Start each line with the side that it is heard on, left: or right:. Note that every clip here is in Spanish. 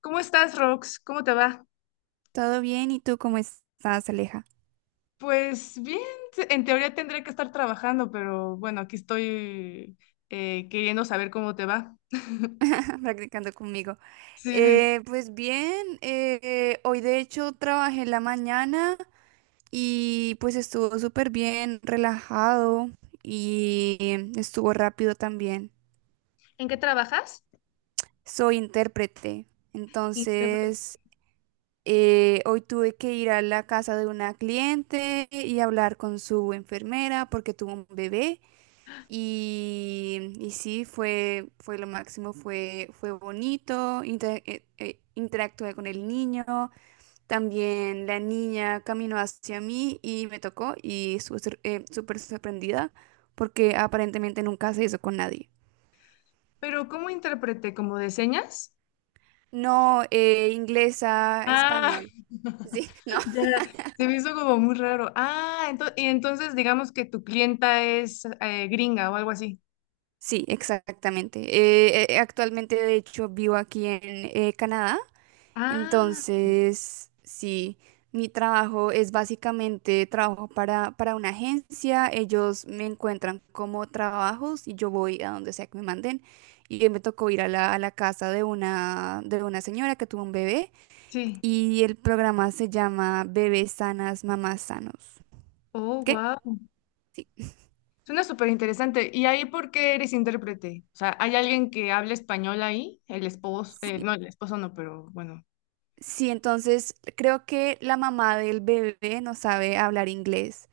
left: ¿Cómo estás, Rox? ¿Cómo te va?
right: Todo bien, ¿y tú cómo estás, Aleja?
left: Pues bien, en teoría tendría que estar trabajando, pero bueno, aquí estoy, queriendo saber cómo te va.
right: Practicando conmigo.
left: Sí, sí.
right: Pues bien, hoy de hecho trabajé en la mañana y pues estuvo súper bien, relajado y estuvo rápido también.
left: ¿En qué trabajas?
right: Soy intérprete,
left: Intérprete.
right: entonces, hoy tuve que ir a la casa de una cliente y hablar con su enfermera porque tuvo un bebé. Y sí, fue lo máximo, fue bonito, interactué con el niño, también la niña caminó hacia mí y me tocó y estuve súper sorprendida porque aparentemente nunca se hizo con nadie.
left: Pero ¿cómo intérprete? ¿Como de señas?
right: No, inglesa,
left: Ah,
right: español. Sí, no.
left: ya, se me hizo como muy raro. Ah, y entonces digamos que tu clienta es gringa o algo así.
right: Sí, exactamente. Actualmente, de hecho, vivo aquí en Canadá.
left: Ah,
right: Entonces, sí, mi trabajo es básicamente trabajo para una agencia, ellos me encuentran como trabajos y yo voy a donde sea que me manden. Y hoy me tocó ir a la casa de una señora que tuvo un bebé
left: sí.
right: y el programa se llama Bebés Sanas, Mamás Sanos.
left: Oh,
right: ¿Qué?
left: wow.
right: Sí,
left: Suena súper interesante. ¿Y ahí por qué eres intérprete? O sea, ¿hay alguien que hable español ahí? El esposo,
right: sí.
left: el esposo no, pero bueno.
right: Sí, entonces creo que la mamá del bebé no sabe hablar inglés.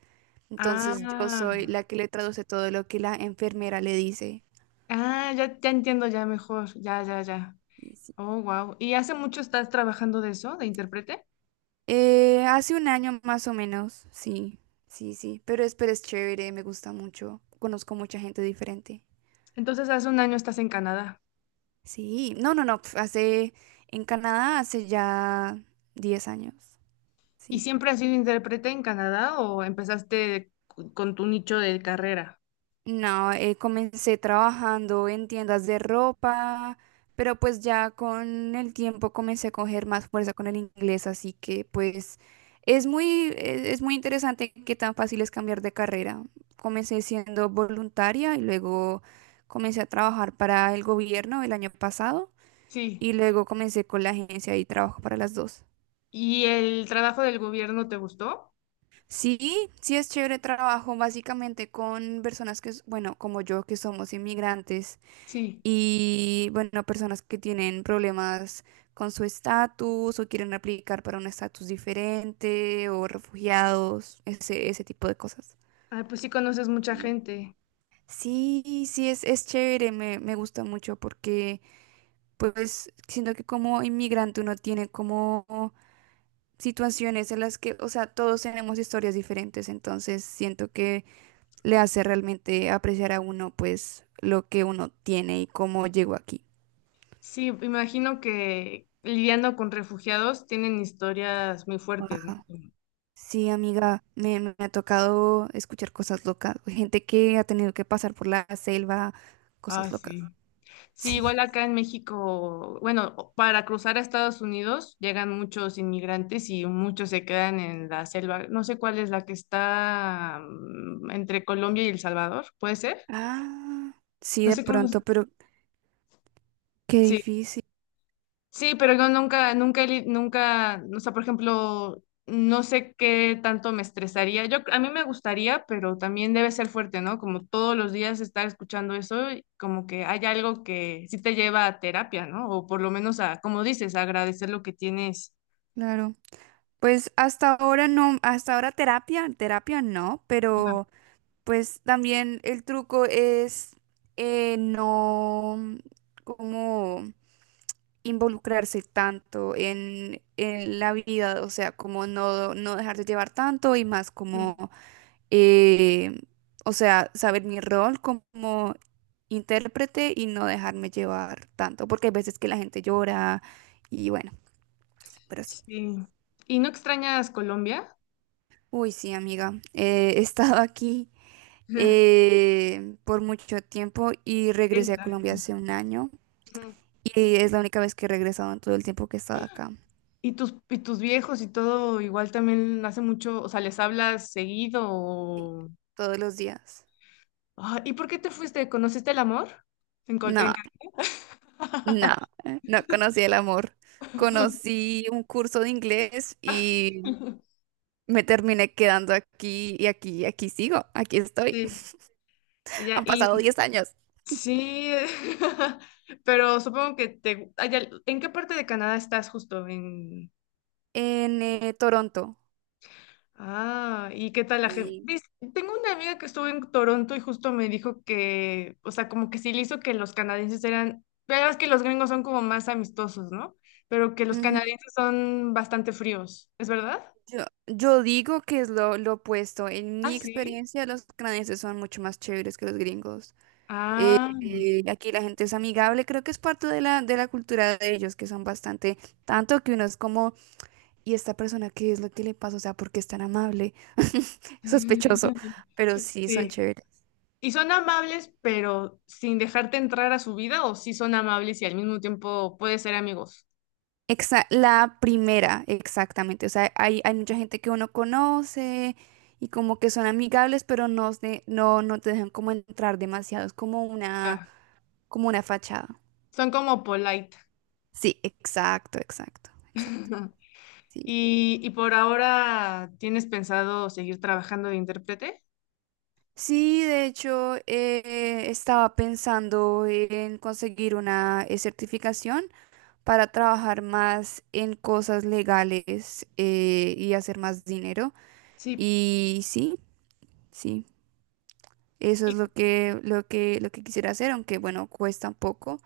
right: Entonces yo
left: Ah,
right: soy la que le traduce todo lo que la enfermera le dice.
left: ah, ya, ya entiendo ya mejor. Ya, ya, ya.
right: Y sí.
left: Oh, wow. ¿Y hace mucho estás trabajando de eso, de intérprete?
right: Hace un año más o menos, sí, sí, sí, pero es chévere, me gusta mucho, conozco mucha gente diferente.
left: Entonces, hace un año estás en Canadá.
right: Sí, no, no, no, en Canadá hace ya 10 años,
left: ¿Y
right: sí.
left: siempre has sido intérprete en Canadá o empezaste con tu nicho de carrera?
right: No, comencé trabajando en tiendas de ropa, pero pues ya con el tiempo comencé a coger más fuerza con el inglés, así que pues es muy, es muy interesante qué tan fácil es cambiar de carrera. Comencé siendo voluntaria y luego comencé a trabajar para el gobierno el año pasado
left: Sí.
right: y luego comencé con la agencia y trabajo para las dos.
left: ¿Y el trabajo del gobierno te gustó?
right: Sí, sí es chévere, trabajo básicamente con personas que, bueno, como yo, que somos inmigrantes.
left: Sí.
right: Y bueno, personas que tienen problemas con su estatus o quieren aplicar para un estatus diferente o refugiados, ese tipo de cosas.
left: Ah, pues sí conoces mucha gente.
right: Sí, sí, es chévere, me gusta mucho porque pues siento que como inmigrante uno tiene como situaciones en las que, o sea, todos tenemos historias diferentes, entonces siento que le hace realmente apreciar a uno pues lo que uno tiene y cómo llegó aquí.
left: Sí, imagino que lidiando con refugiados tienen historias muy fuertes, ¿no?
right: Sí, amiga, me ha tocado escuchar cosas locas. Gente que ha tenido que pasar por la selva,
left: Ah,
right: cosas locas.
left: sí. Sí,
right: Sí.
left: igual acá en México, bueno, para cruzar a Estados Unidos llegan muchos inmigrantes y muchos se quedan en la selva. No sé cuál es la que está entre Colombia y El Salvador, ¿puede ser?
right: Ah, sí,
left: No
right: de
left: sé cómo.
right: pronto, pero qué
left: Sí.
right: difícil,
left: Sí, pero yo nunca, o sea, por ejemplo, no sé qué tanto me estresaría. Yo, a mí me gustaría, pero también debe ser fuerte, ¿no? Como todos los días estar escuchando eso, y como que hay algo que sí te lleva a terapia, ¿no? O por lo menos a, como dices, a agradecer lo que tienes.
right: claro. Pues hasta ahora no, hasta ahora terapia, terapia no,
left: Ajá.
right: pero pues también el truco es no, como involucrarse tanto en la vida, o sea, como no, no dejarse llevar tanto y más
left: Mm.
right: como eh, o sea, saber mi rol como intérprete y no dejarme llevar tanto, porque hay veces que la gente llora y bueno, pero sí.
left: Sí. ¿Y no extrañas Colombia?
right: Uy, sí, amiga, he estado aquí por mucho tiempo y regresé a
left: Esta.
right: Colombia hace un año
left: Ujú.
right: y es la única vez que he regresado en todo el tiempo que he estado acá.
left: ¿Y tus viejos y todo igual también hace mucho, o sea, les hablas
right: Sí,
left: seguido?
right: todos los días.
left: Ah, ¿y por qué te fuiste? ¿Conociste el amor? En, en
right: No, no,
left: Cancún.
right: no conocí el amor. Conocí un curso de inglés y me terminé quedando aquí y aquí y aquí sigo, aquí estoy.
left: Sí, ya,
right: Han pasado
left: y
right: 10 años
left: sí, pero supongo que te... ay, ya. ¿En qué parte de Canadá estás justo? En...
right: en Toronto.
left: Ah, ¿y qué tal la gente?
right: Y.
left: Tengo una amiga que estuvo en Toronto y justo me dijo que, o sea, como que sí le hizo que los canadienses eran, pero es que los gringos son como más amistosos, ¿no? Pero que los
right: Ujú.
left: canadienses son bastante fríos, ¿es verdad?
right: Yo digo que es lo opuesto. En
left: Ah,
right: mi
left: sí.
right: experiencia, los canadienses son mucho más chéveres que los gringos.
left: Ah,
right: Aquí la gente es amigable, creo que es parte de la cultura de ellos, que son bastante, tanto que uno es como, ¿y esta persona qué es lo que le pasa? O sea, ¿por qué es tan amable? Sospechoso, pero sí son
left: sí.
right: chéveres.
left: Y son amables, pero sin dejarte entrar a su vida, o sí son amables y al mismo tiempo puedes ser amigos.
right: La primera, exactamente. O sea, hay mucha gente que uno conoce y como que son amigables, pero no, no, no te dejan como entrar demasiado. Es
left: O
right: como una fachada.
left: son como polite.
right: Sí, exacto, exacto, exacto. Sí,
left: Y, y por ahora, ¿tienes pensado seguir trabajando de intérprete?
right: sí, de hecho, estaba pensando en conseguir una certificación para trabajar más en cosas legales y hacer más dinero.
left: Sí.
right: Y sí. Sí, eso es
left: Sí.
right: lo que quisiera hacer, aunque bueno, cuesta un poco.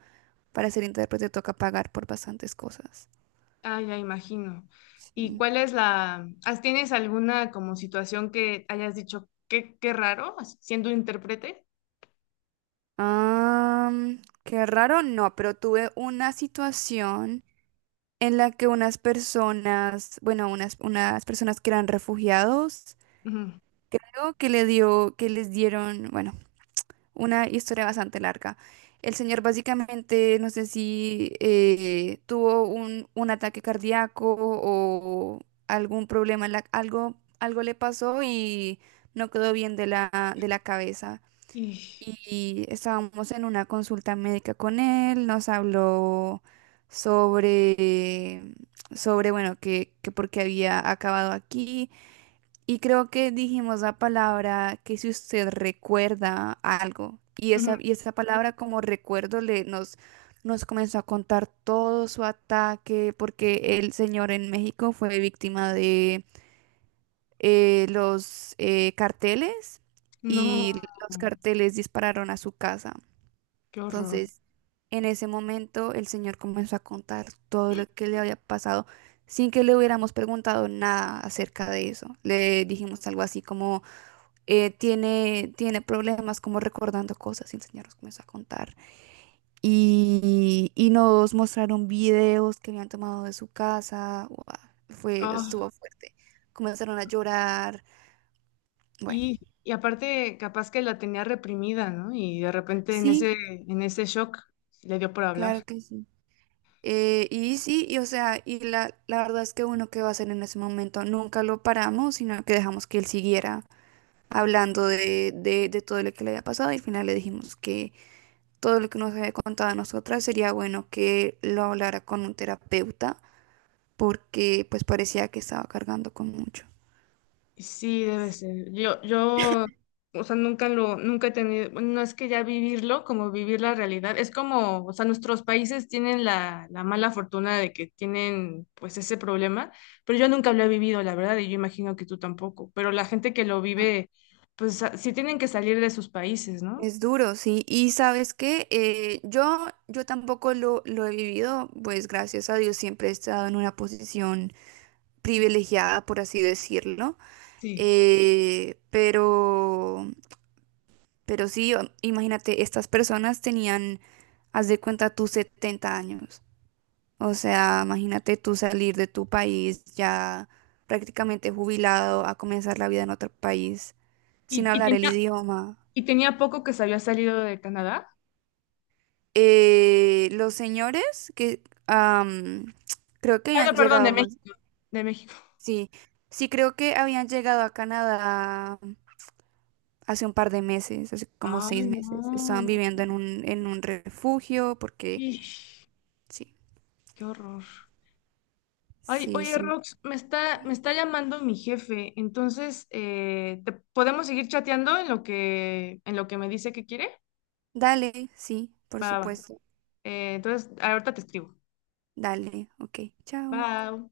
right: Para ser intérprete toca pagar por bastantes cosas.
left: Ah, ya imagino. ¿Y
right: Sí.
left: cuál es la, tienes alguna como situación que hayas dicho, qué, qué raro, siendo intérprete?
right: Qué raro, no, pero tuve una situación en la que unas personas, bueno, unas personas que eran refugiados,
left: Ujú.
right: creo que le dio, que les dieron, bueno, una historia bastante larga. El señor básicamente, no sé si tuvo un ataque cardíaco o algún problema, algo le pasó y no quedó bien de la cabeza.
left: Y,
right: Y estábamos en una consulta médica con él, nos habló sobre, sobre bueno, que por qué había acabado aquí, y creo que dijimos la palabra, que si usted recuerda algo, y
left: ujú.
right: esa palabra como recuerdo nos comenzó a contar todo su ataque, porque el señor en México fue víctima de los carteles
left: No,
right: y los carteles dispararon a su casa.
left: qué horror.
right: Entonces, en ese momento el señor comenzó a contar todo lo que le había pasado sin que le hubiéramos preguntado nada acerca de eso. Le dijimos algo así como tiene problemas como recordando cosas y enseñarnos cómo es a contar. Y nos mostraron videos que habían tomado de su casa. Guau, fue, estuvo fuerte. Comenzaron a llorar. Bueno,
left: Y aparte, capaz que la tenía reprimida, ¿no? Y de repente en
right: sí,
left: ese shock le dio por hablar.
right: claro que sí. Y sí, y o sea, y la verdad es que uno que va a hacer en ese momento, nunca lo paramos, sino que dejamos que él siguiera hablando de todo lo que le había pasado, y al final le dijimos que todo lo que nos haya contado a nosotras, sería bueno que lo hablara con un terapeuta porque pues parecía que estaba cargando con mucho.
left: Sí, debe ser. Yo, o sea, nunca lo, nunca he tenido, bueno, no es que ya vivirlo, como vivir la realidad. Es como, o sea, nuestros países tienen la, la mala fortuna de que tienen, pues, ese problema, pero yo nunca lo he vivido, la verdad, y yo imagino que tú tampoco. Pero la gente que lo
right: Ah.
left: vive, pues, sí tienen que salir de sus países, ¿no?
right: Es duro, sí. Y sabes qué. Yo tampoco lo he vivido, pues gracias a Dios siempre he estado en una posición privilegiada, por así decirlo.
left: Sí.
right: Eh, pero, pero sí, imagínate, estas personas tenían, haz de cuenta, tus 70 años. O sea, imagínate tú salir de tu país ya prácticamente jubilado a comenzar la vida en otro país sin
left: Y, y
right: hablar el
left: tenía-
right: idioma.
left: Y tenía poco que se había salido de Canadá.
right: Los señores que am, creo que
left: Ah,
right: habían
left: no, perdón, de
right: llegado,
left: México. De México.
right: sí, sí creo que habían llegado a Canadá hace un par de meses, hace como
left: Ay,
right: 6 meses.
left: no,
right: Estaban
left: no.
right: viviendo en un refugio porque
left: Ish,
right: sí,
left: qué horror. Ay,
right: sí,
left: oye,
right: sí.
left: Rox, me está llamando mi jefe. Entonces, podemos seguir chateando en lo que me dice que quiere?
right: Dale, sí, por
left: Va, va.
right: supuesto.
left: Entonces, ahorita te escribo.
right: Dale, ok, chao.
left: Bye.